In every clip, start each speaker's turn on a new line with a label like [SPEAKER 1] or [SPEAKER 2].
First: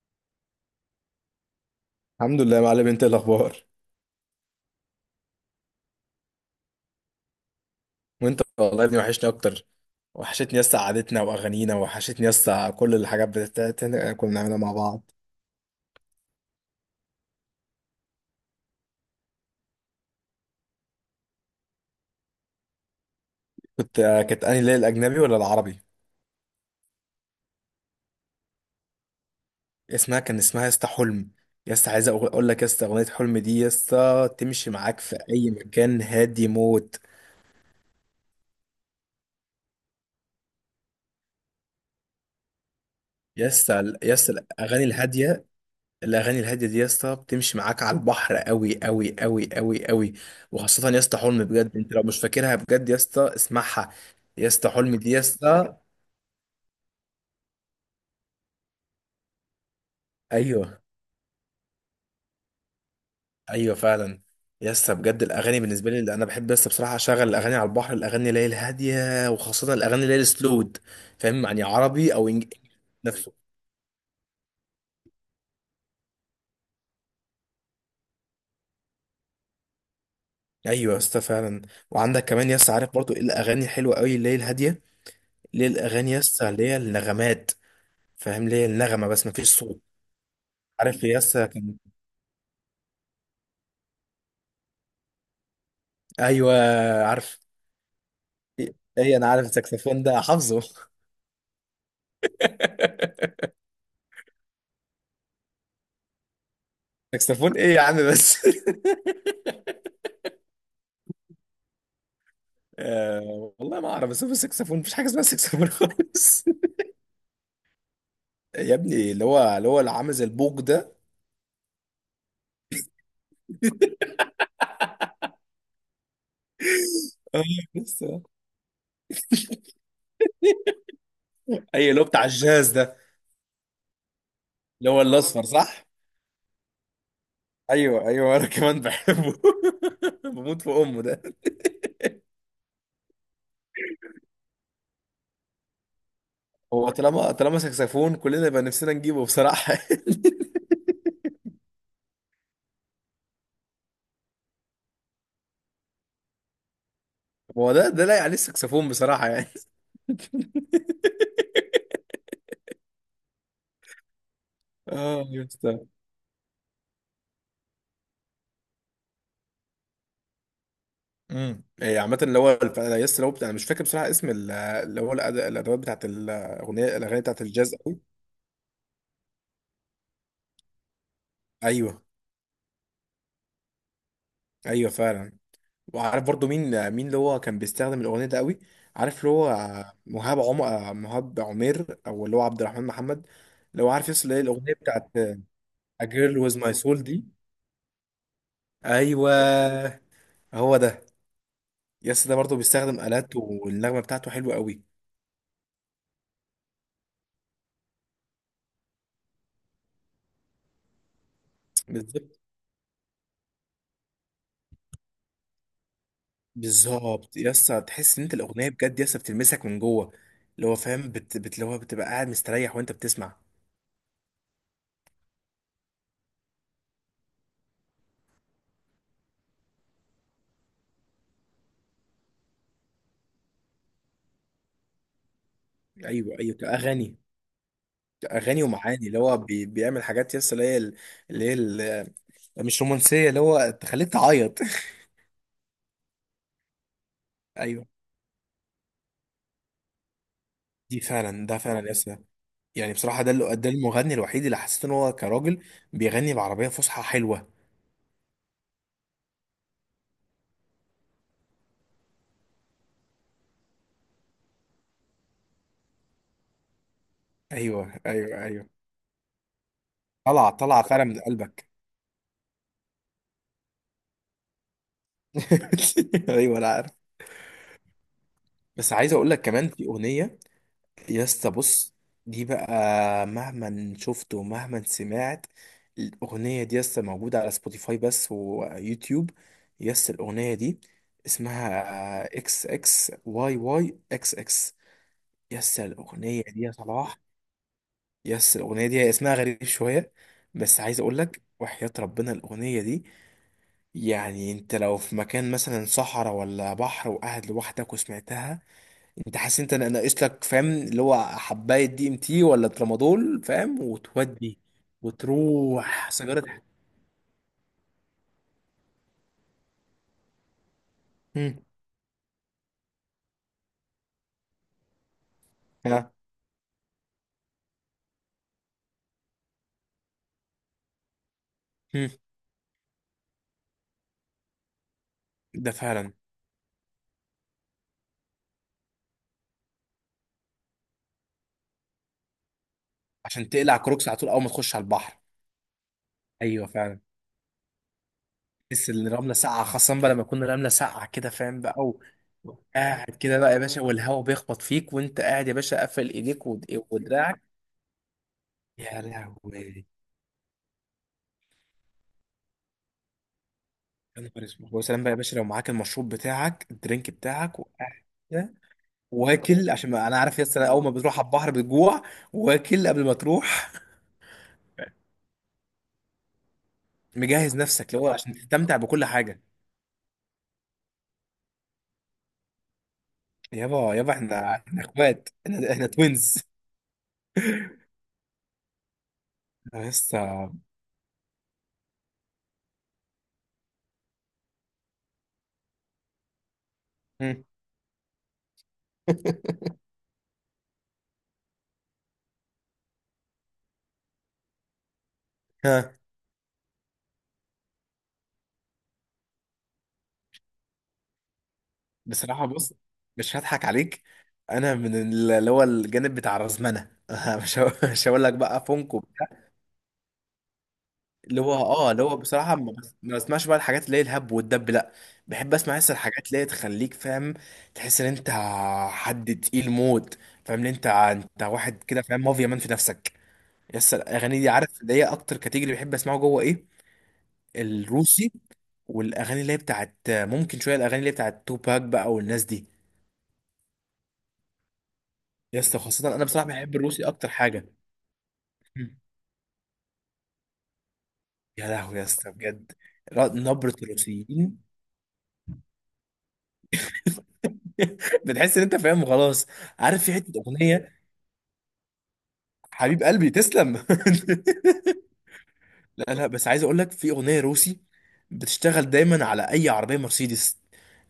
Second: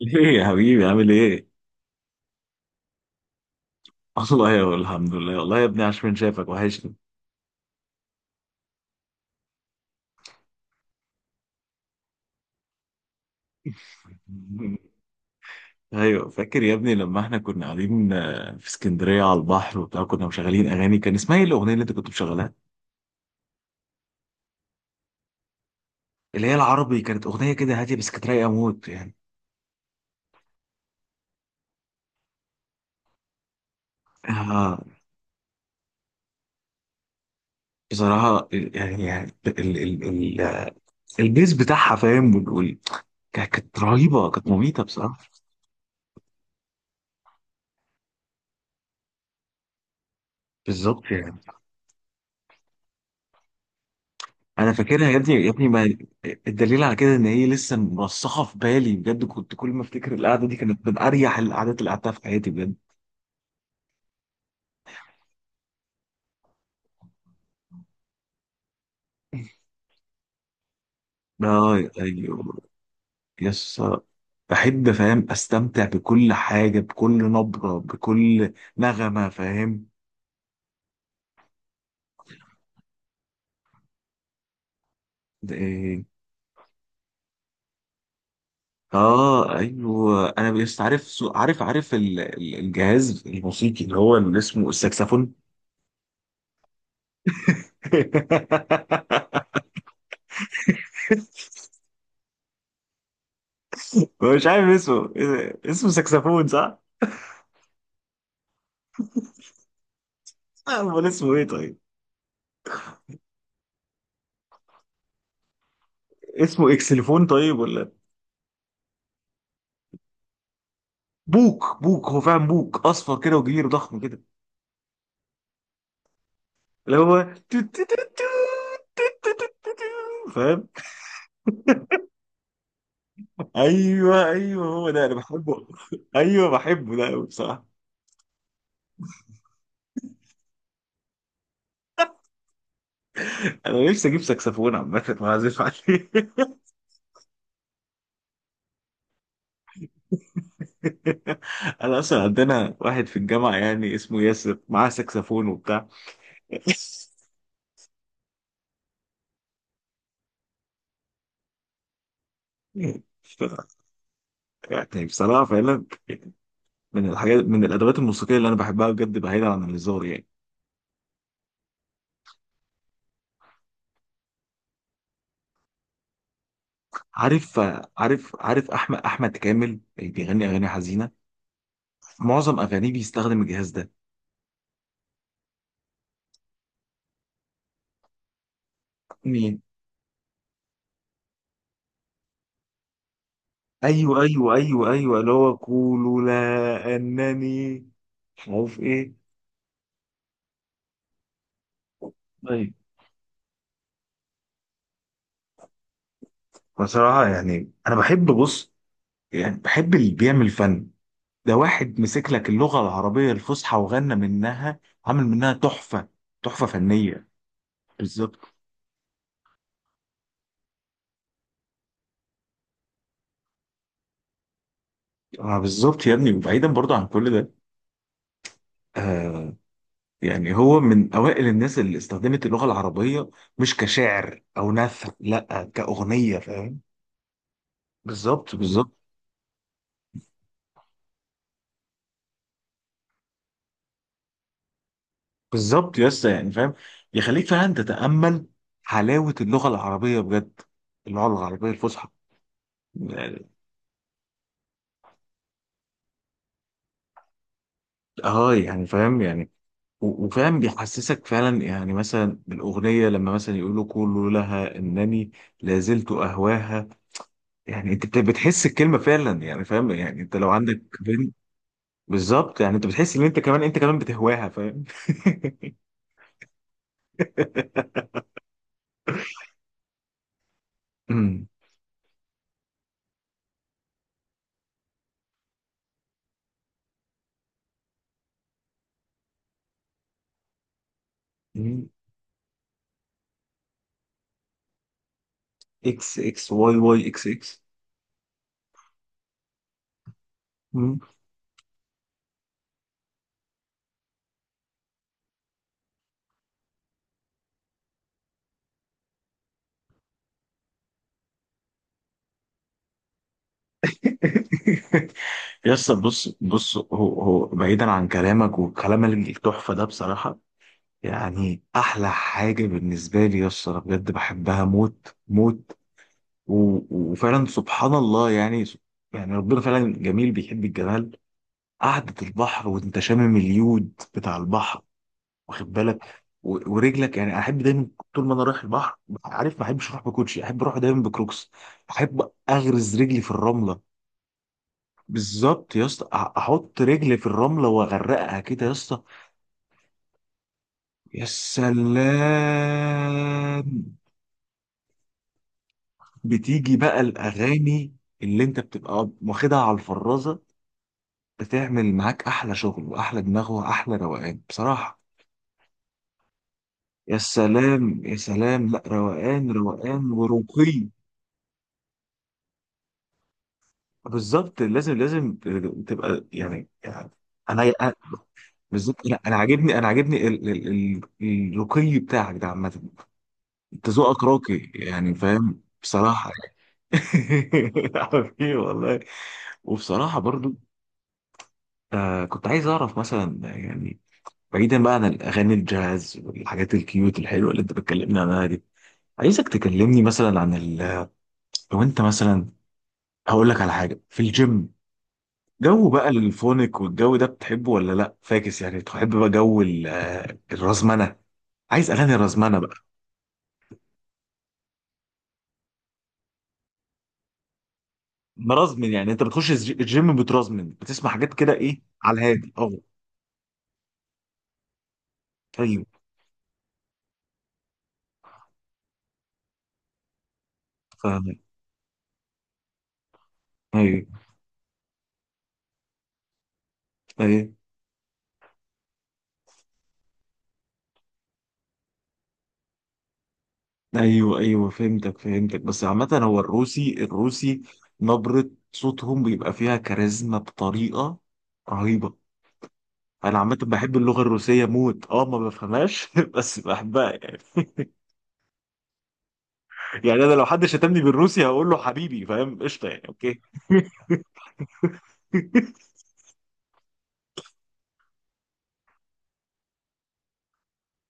[SPEAKER 1] ليه يا حبيبي عامل ايه؟
[SPEAKER 2] الحمد لله يا معلم، انت ايه الاخبار؟
[SPEAKER 1] الله يا الحمد لله والله يا ابني عاش من شافك وحشني
[SPEAKER 2] وانت والله يا ابني، وحشني اكتر. وحشتني يسطا قعدتنا واغانينا. وحشتني يسطا كل الحاجات بتاعت كنا بنعملها مع بعض.
[SPEAKER 1] ايوه فاكر يا ابني لما احنا كنا قاعدين في اسكندريه على البحر وبتاع كنا مشغلين اغاني كان اسمها ايه الاغنيه اللي انت كنت مشغلها؟
[SPEAKER 2] كانت انهي ليله، الاجنبي ولا العربي؟
[SPEAKER 1] اللي هي العربي كانت اغنيه كده هاديه بس كانت رايقه موت يعني.
[SPEAKER 2] اسمها يسطا حلم. يسطا عايز اقول لك، يسطا اغنيه حلم دي يسطا تمشي
[SPEAKER 1] آه،
[SPEAKER 2] معاك في اي مكان، هادي موت.
[SPEAKER 1] بصراحه يعني ال البيز بتاعها فاهم كانت
[SPEAKER 2] يسطا
[SPEAKER 1] رهيبه
[SPEAKER 2] يسطا
[SPEAKER 1] كانت مميته
[SPEAKER 2] الاغاني
[SPEAKER 1] بصراحه.
[SPEAKER 2] الهاديه. الاغاني الهاديه دي يا اسطى بتمشي معاك على البحر قوي قوي قوي قوي قوي. وخاصه يا
[SPEAKER 1] بالظبط
[SPEAKER 2] اسطى
[SPEAKER 1] يعني.
[SPEAKER 2] حلم، بجد انت لو مش فاكرها بجد يا اسطى اسمعها. يا اسطى
[SPEAKER 1] انا
[SPEAKER 2] حلم
[SPEAKER 1] فاكرها
[SPEAKER 2] دي
[SPEAKER 1] يا
[SPEAKER 2] يا
[SPEAKER 1] ابني يا ابني
[SPEAKER 2] اسطى.
[SPEAKER 1] ما الدليل على كده ان هي لسه مرسخه في بالي بجد، كنت كل ما افتكر القعده دي
[SPEAKER 2] ايوه.
[SPEAKER 1] كانت من اريح القعدات اللي قعدتها في حياتي بجد.
[SPEAKER 2] ايوه فعلا. يا اسطى بجد الاغاني بالنسبه لي، اللي انا بحب يا اسطى بصراحه اشغل الاغاني على البحر، الاغاني اللي هي الهاديه، وخاصه الاغاني اللي هي السلود. فاهم يعني،
[SPEAKER 1] اه،
[SPEAKER 2] عربي او
[SPEAKER 1] ايوه.
[SPEAKER 2] انجليزي. نفسه.
[SPEAKER 1] يس، بحب فاهم استمتع بكل حاجه بكل نبره بكل نغمه فاهم.
[SPEAKER 2] ايوه يا اسطى فعلا. وعندك كمان يا اسطى، عارف برضو ايه الاغاني الحلوه قوي اللي هي الهاديه؟
[SPEAKER 1] ده
[SPEAKER 2] اللي هي
[SPEAKER 1] إيه؟
[SPEAKER 2] الاغاني يا اسطى اللي هي النغمات، فاهم؟ ليه النغمه بس مفيش
[SPEAKER 1] اه
[SPEAKER 2] صوت.
[SPEAKER 1] ايوه، انا بس عارف
[SPEAKER 2] عارف يا اسطى
[SPEAKER 1] عارف
[SPEAKER 2] كان.
[SPEAKER 1] الجهاز الموسيقي اللي هو اللي اسمه الساكسفون.
[SPEAKER 2] ايوه. عارف. ايه، انا عارف الساكسفون ده حافظه.
[SPEAKER 1] مش عارف اسمه إيه ده؟ اسمه ساكسفون.
[SPEAKER 2] ساكسفون ايه يا عم بس.
[SPEAKER 1] لا، امال اسمه ايه طيب؟
[SPEAKER 2] آه والله ما اعرف، بس هو الساكسفون مفيش حاجه اسمها ساكسفون خالص.
[SPEAKER 1] اسمه اكسليفون طيب ولا؟
[SPEAKER 2] يا ابني اللي هو اللي عامل زي البوق ده.
[SPEAKER 1] بوك بوك، هو فعلا بوك اصفر كده وكبير ضخم كده، اللي هو
[SPEAKER 2] آه، بس آه.
[SPEAKER 1] تو- تو- فاهم.
[SPEAKER 2] اي، اللي هو بتاع الجاز ده.
[SPEAKER 1] ايوه ايوه، هو
[SPEAKER 2] اللي هو
[SPEAKER 1] ده انا
[SPEAKER 2] الاصفر،
[SPEAKER 1] بحبه.
[SPEAKER 2] صح.
[SPEAKER 1] ايوه بحبه ده قوي بصراحه.
[SPEAKER 2] ايوه ايوه، انا كمان بحبه. بموت في امه ده.
[SPEAKER 1] انا نفسي اجيب ساكسفون عامه واعزف عليه.
[SPEAKER 2] هو طالما طالما ساكسفون، كلنا يبقى نفسنا نجيبه بصراحه.
[SPEAKER 1] انا اصلا عندنا واحد في الجامعه يعني اسمه ياسر معاه ساكسفون وبتاع.
[SPEAKER 2] هو ده لايق عليه الساكسفون بصراحه يعني.
[SPEAKER 1] ف- يعني
[SPEAKER 2] اه يا
[SPEAKER 1] بصراحه
[SPEAKER 2] اسطى.
[SPEAKER 1] فعلا من الحاجات من الادوات الموسيقيه اللي انا بحبها بجد بعيدا عن الهزار يعني.
[SPEAKER 2] إيه، عامة اللي هو أنا يس لو بتاع، انا مش فاكر بصراحة اللي هو الادوات بتاعت الاغاني بتاعت
[SPEAKER 1] عارف
[SPEAKER 2] الجاز قوي.
[SPEAKER 1] عارف، عارف احمد، احمد كامل بيغني اغاني حزينه.
[SPEAKER 2] ايوه
[SPEAKER 1] في معظم اغانيه بيستخدم الجهاز ده.
[SPEAKER 2] ايوه فعلا. وعارف برضو مين اللي هو كان بيستخدم الاغنية ده قوي؟ عارف اللي هو
[SPEAKER 1] مين؟
[SPEAKER 2] مهاب عمير، او اللي هو عبد الرحمن محمد. اللي هو عارف،
[SPEAKER 1] ايوه
[SPEAKER 2] يس، اللي هي
[SPEAKER 1] ايوه
[SPEAKER 2] الاغنية
[SPEAKER 1] ايوه
[SPEAKER 2] بتاعت
[SPEAKER 1] ايوه، اللي هو
[SPEAKER 2] A
[SPEAKER 1] قولوا
[SPEAKER 2] Girl With My
[SPEAKER 1] لا
[SPEAKER 2] Soul دي.
[SPEAKER 1] انني مش عارف ايه.
[SPEAKER 2] ايوه. هو ده. يس، ده برضو
[SPEAKER 1] طيب
[SPEAKER 2] بيستخدم آلات، والنغمة بتاعته حلوة قوي.
[SPEAKER 1] بصراحه يعني انا بحب بص، يعني بحب اللي بيعمل فن. ده واحد مسك لك اللغه العربيه الفصحى وغنى منها، عامل منها تحفه، تحفه فنيه.
[SPEAKER 2] بالظبط يا اسطى، تحس ان انت
[SPEAKER 1] بالظبط.
[SPEAKER 2] الاغنيه بجد يا اسطى بتلمسك من جوه. اللي هو فاهم، اللي هو بتبقى قاعد مستريح وانت بتسمع.
[SPEAKER 1] آه بالظبط يا ابني، وبعيدا برضه عن كل ده آه، يعني هو من أوائل الناس اللي استخدمت اللغة العربية مش كشعر أو نثر، لأ
[SPEAKER 2] ايوه
[SPEAKER 1] كأغنية
[SPEAKER 2] ايوه،
[SPEAKER 1] فاهم.
[SPEAKER 2] اغاني.
[SPEAKER 1] بالظبط
[SPEAKER 2] اغاني
[SPEAKER 1] بالظبط.
[SPEAKER 2] ومعاني، اللي هو بيعمل حاجات يا اسطى، اللي هي ال- مش رومانسيه، اللي هو تخليك تعيط.
[SPEAKER 1] بالظبط يا اسطى يعني فاهم، يخليك فعلا
[SPEAKER 2] ايوه.
[SPEAKER 1] تتأمل حلاوة اللغة العربية بجد،
[SPEAKER 2] دي
[SPEAKER 1] اللغة
[SPEAKER 2] فعلا، ده
[SPEAKER 1] العربية
[SPEAKER 2] فعلا يا
[SPEAKER 1] الفصحى.
[SPEAKER 2] اسطى. يعني بصراحه، ده
[SPEAKER 1] يعني-
[SPEAKER 2] ده المغني الوحيد اللي حسيت ان هو كراجل بيغني بعربيه فصحى حلوه.
[SPEAKER 1] اه يعني فاهم يعني، وفاهم بيحسسك فعلا يعني مثلا بالأغنية لما مثلا يقولوا قولوا لها إنني لازلت أهواها. يعني
[SPEAKER 2] ايوه
[SPEAKER 1] أنت
[SPEAKER 2] ايوه
[SPEAKER 1] بتحس
[SPEAKER 2] ايوه.
[SPEAKER 1] الكلمة فعلا يعني فاهم يعني أنت لو
[SPEAKER 2] طلع
[SPEAKER 1] عندك
[SPEAKER 2] طلع فعلا من
[SPEAKER 1] بنت،
[SPEAKER 2] قلبك.
[SPEAKER 1] بالظبط يعني انت بتحس ان انت كمان انت كمان بتهواها فاهم.
[SPEAKER 2] ايوه انا عارف. بس عايز اقول لك كمان في اغنيه. يا
[SPEAKER 1] أمم.
[SPEAKER 2] اسطى بص، دي بقى، مهما شفت ومهما سمعت. الأغنية دي يا اسطى موجودة على سبوتيفاي بس ويوتيوب. يا اسطى الأغنية دي اسمها XXYYXX. يا اسطى
[SPEAKER 1] اكس
[SPEAKER 2] الأغنية
[SPEAKER 1] اكس
[SPEAKER 2] دي يا
[SPEAKER 1] واي واي
[SPEAKER 2] صلاح.
[SPEAKER 1] اكس اكس.
[SPEAKER 2] يا اسطى الأغنية دي هي اسمها غريب شوية. بس
[SPEAKER 1] أمم.
[SPEAKER 2] عايز أقول لك، وحياة ربنا الأغنية دي، يعني أنت لو في مكان مثلا صحراء ولا بحر وقاعد لوحدك وسمعتها، انت حاسس انت ناقص لك، فاهم، اللي هو حبايه دي MT ولا ترامادول، فاهم، وتودي
[SPEAKER 1] يا اسطى
[SPEAKER 2] وتروح
[SPEAKER 1] بص
[SPEAKER 2] سيجاره.
[SPEAKER 1] بص، هو هو بعيدا عن كلامك والكلام التحفه ده بصراحه،
[SPEAKER 2] هم.
[SPEAKER 1] يعني احلى حاجه بالنسبه لي يا اسطى أنا بجد بحبها موت موت.
[SPEAKER 2] ها.
[SPEAKER 1] و- وفعلا سبحان الله يعني، يعني ربنا فعلا جميل بيحب الجمال.
[SPEAKER 2] هم.
[SPEAKER 1] قعدة البحر وانت شامم اليود بتاع البحر
[SPEAKER 2] ده
[SPEAKER 1] واخد بالك،
[SPEAKER 2] فعلا.
[SPEAKER 1] ورجلك يعني احب دايما طول ما انا رايح البحر. عارف ما احبش اروح بكوتشي، احب اروح دايما بكروكس، احب اغرز رجلي في
[SPEAKER 2] عشان تقلع
[SPEAKER 1] الرمله.
[SPEAKER 2] كروكس على طول اول ما تخش على البحر.
[SPEAKER 1] بالظبط يا اسطى
[SPEAKER 2] ايوه
[SPEAKER 1] احط
[SPEAKER 2] فعلا.
[SPEAKER 1] رجلي في الرمله واغرقها كده يا
[SPEAKER 2] تحس
[SPEAKER 1] اسطى.
[SPEAKER 2] ان الرمله ساقعه، خاصه بقى لما تكون الرمله ساقعه
[SPEAKER 1] يا
[SPEAKER 2] كده، فاهم بقى،
[SPEAKER 1] سلام.
[SPEAKER 2] او قاعد كده بقى يا باشا، والهواء بيخبط فيك وانت قاعد يا باشا قافل ايديك
[SPEAKER 1] بتيجي بقى
[SPEAKER 2] ودراعك.
[SPEAKER 1] الاغاني اللي انت
[SPEAKER 2] يا
[SPEAKER 1] بتبقى واخدها على
[SPEAKER 2] لهوي.
[SPEAKER 1] الفرازه، بتعمل معاك احلى شغل واحلى دماغ واحلى
[SPEAKER 2] يا
[SPEAKER 1] روقان
[SPEAKER 2] نهار اسود،
[SPEAKER 1] بصراحه.
[SPEAKER 2] وسلام بقى يا باشا لو معاك المشروب بتاعك، الدرينك
[SPEAKER 1] يا
[SPEAKER 2] بتاعك
[SPEAKER 1] سلام يا
[SPEAKER 2] وقاعد
[SPEAKER 1] سلام، لا روقان
[SPEAKER 2] واكل، عشان ما
[SPEAKER 1] روقان
[SPEAKER 2] انا عارف يا اسطى اول
[SPEAKER 1] ورقي.
[SPEAKER 2] ما بتروح على البحر بتجوع. واكل قبل ما تروح،
[SPEAKER 1] بالظبط لازم لازم تبقى يعني
[SPEAKER 2] مجهز
[SPEAKER 1] انا
[SPEAKER 2] نفسك،
[SPEAKER 1] أنا-
[SPEAKER 2] اللي هو عشان تستمتع بكل
[SPEAKER 1] بالظبط انا انا
[SPEAKER 2] حاجه.
[SPEAKER 1] عاجبني انا عاجبني الرقي بتاعك ده عامه. انت
[SPEAKER 2] يابا يابا،
[SPEAKER 1] ذوقك
[SPEAKER 2] احنا
[SPEAKER 1] راقي
[SPEAKER 2] احنا
[SPEAKER 1] يعني
[SPEAKER 2] اخوات،
[SPEAKER 1] فاهم
[SPEAKER 2] احنا
[SPEAKER 1] بصراحه
[SPEAKER 2] توينز.
[SPEAKER 1] يعني. حبيبي والله.
[SPEAKER 2] يا
[SPEAKER 1] وبصراحه
[SPEAKER 2] اسطى.
[SPEAKER 1] برضو آه، كنت عايز اعرف مثلا يعني، بعيدا بقى عن الاغاني الجاز والحاجات الكيوت
[SPEAKER 2] مم.
[SPEAKER 1] الحلوه اللي انت بتكلمني عنها دي، عايزك تكلمني مثلا عن ال... لو انت مثلا هقول لك على حاجه في الجيم. جو
[SPEAKER 2] ها.
[SPEAKER 1] بقى الفونك والجو ده بتحبه ولا لا فاكس يعني تحب بقى جو الرزمنه؟ عايز اغاني
[SPEAKER 2] بصراحه
[SPEAKER 1] رزمنه
[SPEAKER 2] بص،
[SPEAKER 1] بقى؟
[SPEAKER 2] مش هضحك عليك. انا من اللي هو الجانب بتاع الرزمنه. مش هقول لك بقى
[SPEAKER 1] مرزمن
[SPEAKER 2] فونكو.
[SPEAKER 1] يعني انت بتخش الجيم بترزمن بتسمع حاجات
[SPEAKER 2] اللي
[SPEAKER 1] كده
[SPEAKER 2] هو
[SPEAKER 1] ايه
[SPEAKER 2] اللي هو
[SPEAKER 1] على الهادي؟
[SPEAKER 2] بصراحة
[SPEAKER 1] اه
[SPEAKER 2] ما بسمعش بقى الحاجات اللي هي الهب والدب، لا. بحب اسمع
[SPEAKER 1] ايوه
[SPEAKER 2] لسه الحاجات اللي هي تخليك، فاهم، تحس ان انت حد تقيل موت، فاهم، ان انت
[SPEAKER 1] فاهم.
[SPEAKER 2] انت واحد كده، فاهم، مافيا مان في نفسك. لسه
[SPEAKER 1] ايوه
[SPEAKER 2] الاغاني دي، عارف اللي هي اكتر كاتيجوري بحب اسمعه جوه ايه؟
[SPEAKER 1] ايوه
[SPEAKER 2] الروسي. والاغاني اللي هي بتاعت ممكن شوية الاغاني اللي هي بتاعت توباك بقى والناس دي.
[SPEAKER 1] ايوه، ايوه فهمتك فهمتك،
[SPEAKER 2] لسه
[SPEAKER 1] بس عامه
[SPEAKER 2] خاصة انا
[SPEAKER 1] هو
[SPEAKER 2] بصراحة بحب
[SPEAKER 1] الروسي
[SPEAKER 2] الروسي اكتر
[SPEAKER 1] الروسي
[SPEAKER 2] حاجة.
[SPEAKER 1] نبره
[SPEAKER 2] مم.
[SPEAKER 1] صوتهم بيبقى فيها كاريزما بطريقه
[SPEAKER 2] يا لهوي يا
[SPEAKER 1] رهيبه.
[SPEAKER 2] اسطى بجد.
[SPEAKER 1] انا عامه
[SPEAKER 2] نبرة
[SPEAKER 1] بحب اللغه
[SPEAKER 2] الروسيين.
[SPEAKER 1] الروسيه موت، اه ما بفهمهاش بس بحبها يعني.
[SPEAKER 2] بتحس ان انت فاهم خلاص. عارف في
[SPEAKER 1] يعني
[SPEAKER 2] حته
[SPEAKER 1] انا لو حد شتمني
[SPEAKER 2] اغنيه.
[SPEAKER 1] بالروسي هقول له حبيبي فاهم قشطه يعني
[SPEAKER 2] حبيب قلبي
[SPEAKER 1] اوكي.
[SPEAKER 2] تسلم. لا لا، بس عايز اقول لك في اغنيه روسي بتشتغل دايما على اي عربيه مرسيدس.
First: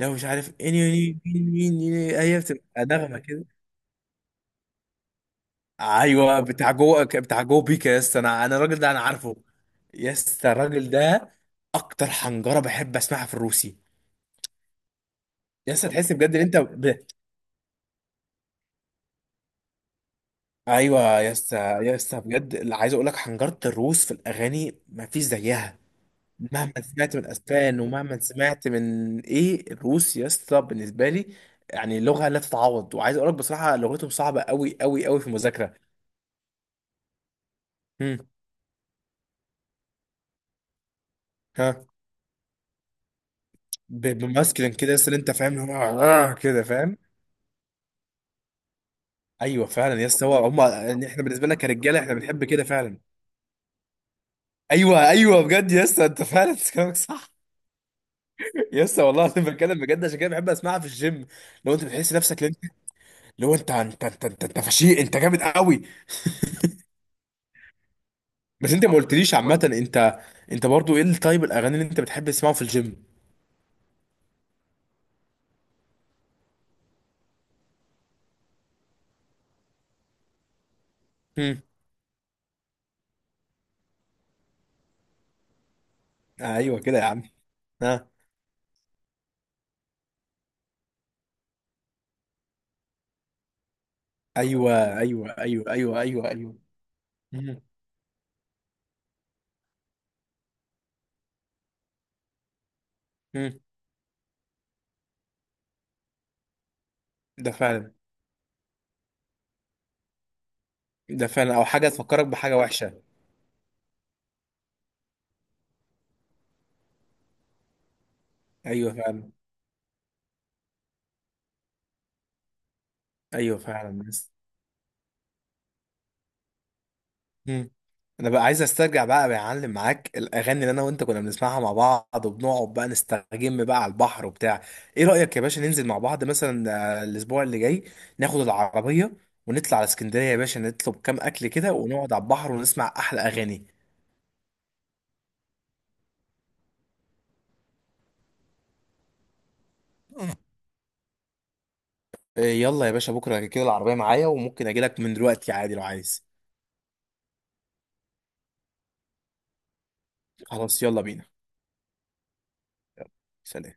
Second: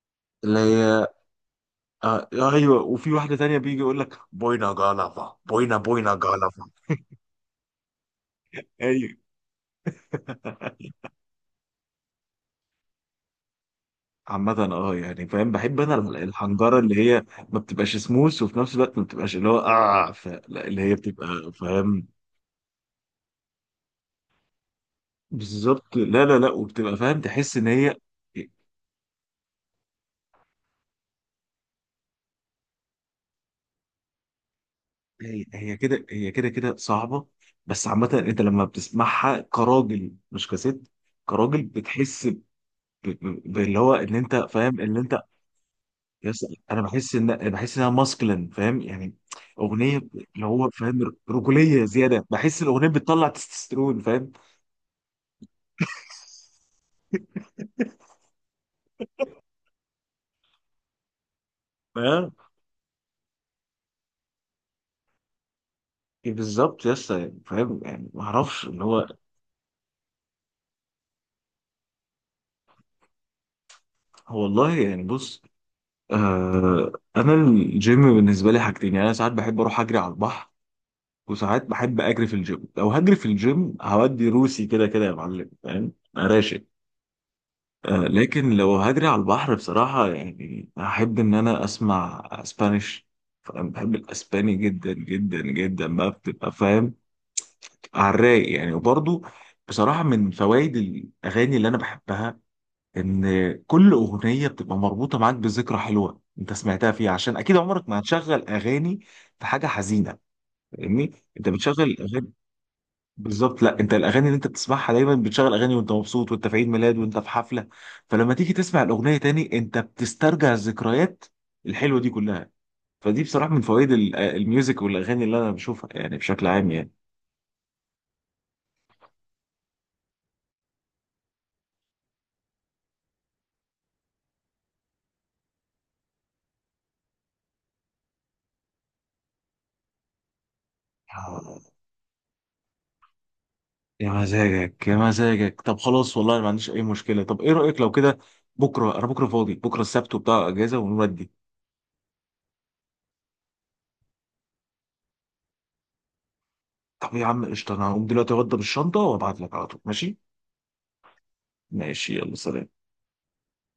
[SPEAKER 2] لو مش عارف
[SPEAKER 1] اللي
[SPEAKER 2] اني
[SPEAKER 1] هي
[SPEAKER 2] مين، مين.
[SPEAKER 1] آه
[SPEAKER 2] هي بتبقى
[SPEAKER 1] ايوه، وفي
[SPEAKER 2] نغمه
[SPEAKER 1] واحده تانية
[SPEAKER 2] كده.
[SPEAKER 1] بيجي يقول لك بوينا جالافا بوينا بوينا
[SPEAKER 2] ايوه، بتاع
[SPEAKER 1] جالافا.
[SPEAKER 2] جوه بتاع جوه بيكا يا اسطى، انا الراجل ده انا
[SPEAKER 1] ايوه.
[SPEAKER 2] عارفه. يا اسطى الراجل ده اكتر حنجره بحب اسمعها في الروسي.
[SPEAKER 1] عامة اه يعني فاهم
[SPEAKER 2] يا
[SPEAKER 1] بحب
[SPEAKER 2] اسطى
[SPEAKER 1] انا
[SPEAKER 2] تحس بجد ان انت
[SPEAKER 1] الحنجرة اللي هي ما بتبقاش سموث وفي نفس الوقت ما بتبقاش اللي هو اه لا اللي هي
[SPEAKER 2] ايوه يا
[SPEAKER 1] بتبقى
[SPEAKER 2] اسطى، يا
[SPEAKER 1] فاهم.
[SPEAKER 2] اسطى بجد اللي عايز اقول لك، حنجره الروس في الاغاني ما فيش زيها.
[SPEAKER 1] بالظبط لا لا لا،
[SPEAKER 2] مهما
[SPEAKER 1] وبتبقى
[SPEAKER 2] سمعت
[SPEAKER 1] فاهم
[SPEAKER 2] من
[SPEAKER 1] تحس ان
[SPEAKER 2] اسبان،
[SPEAKER 1] هي
[SPEAKER 2] ومهما سمعت من الروس يا اسطى بالنسبه لي، يعني لغه لا تتعوض. وعايز اقول لك بصراحه لغتهم صعبه قوي قوي قوي في
[SPEAKER 1] هي
[SPEAKER 2] المذاكره.
[SPEAKER 1] هي كده، هي كده كده صعبة، بس عامة
[SPEAKER 2] امم
[SPEAKER 1] انت لما بتسمعها كراجل مش كست، كراجل
[SPEAKER 2] ها.
[SPEAKER 1] بتحس باللي هو ان انت
[SPEAKER 2] بماسكلين
[SPEAKER 1] فاهم
[SPEAKER 2] كده يا
[SPEAKER 1] ان
[SPEAKER 2] اسطى، اللي
[SPEAKER 1] انت.
[SPEAKER 2] انت فاهم اللي هو
[SPEAKER 1] يس
[SPEAKER 2] كده،
[SPEAKER 1] انا
[SPEAKER 2] فاهم.
[SPEAKER 1] بحس ان بحس انها ماسكلين فاهم يعني.
[SPEAKER 2] ايوه
[SPEAKER 1] اغنية
[SPEAKER 2] فعلا يا اسطى،
[SPEAKER 1] اللي
[SPEAKER 2] هو هم
[SPEAKER 1] هو
[SPEAKER 2] يعني
[SPEAKER 1] فاهم
[SPEAKER 2] احنا بالنسبه لنا
[SPEAKER 1] رجولية
[SPEAKER 2] كرجاله احنا
[SPEAKER 1] زيادة
[SPEAKER 2] بنحب
[SPEAKER 1] بحس
[SPEAKER 2] كده
[SPEAKER 1] الاغنية
[SPEAKER 2] فعلا.
[SPEAKER 1] بتطلع تستوستيرون فاهم.
[SPEAKER 2] ايوه ايوه بجد يا اسطى، انت فعلا كلامك صح. يا اسطى والله العظيم بتكلم بجد، عشان كده بحب اسمعها في الجيم. لو انت بتحس
[SPEAKER 1] اه
[SPEAKER 2] نفسك اللي هو انت انت، انت فشيء، انت جامد قوي.
[SPEAKER 1] إيه بالظبط يس يعني فاهم يعني ما اعرفش
[SPEAKER 2] بس
[SPEAKER 1] اللي
[SPEAKER 2] انت ما
[SPEAKER 1] هو.
[SPEAKER 2] قلتليش عامة، انت انت برضو ايه التايب الاغاني اللي انت بتحب تسمعه في الجيم؟
[SPEAKER 1] هو والله يعني بص، آه انا الجيم بالنسبة لي حاجتين يعني، انا ساعات بحب اروح اجري على البحر
[SPEAKER 2] هم.
[SPEAKER 1] وساعات بحب اجري في الجيم. لو هجري في الجيم هودي روسي كده كده يا معلم فاهم انا راشق.
[SPEAKER 2] ايوه كده يا عم. ها.
[SPEAKER 1] لكن لو هجري على البحر بصراحة يعني هحب ان انا اسمع اسبانيش، فانا بحب الاسباني
[SPEAKER 2] ايوه
[SPEAKER 1] جدا
[SPEAKER 2] ايوه
[SPEAKER 1] جدا
[SPEAKER 2] ايوه
[SPEAKER 1] جدا
[SPEAKER 2] ايوه
[SPEAKER 1] بقى
[SPEAKER 2] ايوه
[SPEAKER 1] بتبقى
[SPEAKER 2] ايوه.
[SPEAKER 1] فاهم
[SPEAKER 2] هم.
[SPEAKER 1] على الرايق يعني. وبرضه بصراحة من فوائد الاغاني اللي انا بحبها
[SPEAKER 2] هم.
[SPEAKER 1] ان كل اغنية بتبقى مربوطة معاك بذكرى حلوة انت سمعتها فيها، عشان
[SPEAKER 2] ده
[SPEAKER 1] اكيد عمرك
[SPEAKER 2] فعلا.
[SPEAKER 1] ما هتشغل اغاني في حاجة حزينة فاهمني،
[SPEAKER 2] ده
[SPEAKER 1] انت
[SPEAKER 2] فعلا، او حاجة
[SPEAKER 1] بتشغل
[SPEAKER 2] تفكرك
[SPEAKER 1] اغاني.
[SPEAKER 2] بحاجة وحشة.
[SPEAKER 1] بالظبط، لا انت الاغاني اللي انت بتسمعها دايما بتشغل اغاني وانت مبسوط وانت في عيد ميلاد وانت في حفله، فلما تيجي تسمع
[SPEAKER 2] ايوه
[SPEAKER 1] الاغنيه
[SPEAKER 2] فعلا.
[SPEAKER 1] تاني انت بتسترجع الذكريات الحلوه دي كلها. فدي بصراحه
[SPEAKER 2] ايوه
[SPEAKER 1] من فوائد
[SPEAKER 2] فعلا.
[SPEAKER 1] الميوزك والاغاني اللي انا بشوفها يعني بشكل عام يعني.
[SPEAKER 2] مم. انا بقى عايز استرجع بقى بعلم معاك الاغاني اللي انا وانت كنا بنسمعها مع بعض، وبنقعد بقى نستجم بقى على البحر وبتاع. ايه رايك يا باشا ننزل مع بعض مثلا آه، الاسبوع اللي جاي؟ ناخد العربيه ونطلع على اسكندريه يا باشا، نطلب كام اكل
[SPEAKER 1] آه،
[SPEAKER 2] كده ونقعد على البحر ونسمع احلى اغاني.
[SPEAKER 1] يا مزاجك يا مزاجك. طب خلاص والله أنا ما عنديش اي مشكله، طب ايه رايك لو كده بكره؟ انا بكره فاضي، بكره السبت وبتاع اجازه ونودي.
[SPEAKER 2] آه، يلا يا باشا بكره كده، العربيه معايا وممكن اجي لك من دلوقتي عادي لو عايز.
[SPEAKER 1] طب يا عم قشطه، انا هقوم دلوقتي اوضب الشنطه وابعت لك على طول ماشي.
[SPEAKER 2] خلاص يلا بينا.
[SPEAKER 1] ماشي يلا سلام.
[SPEAKER 2] سلام.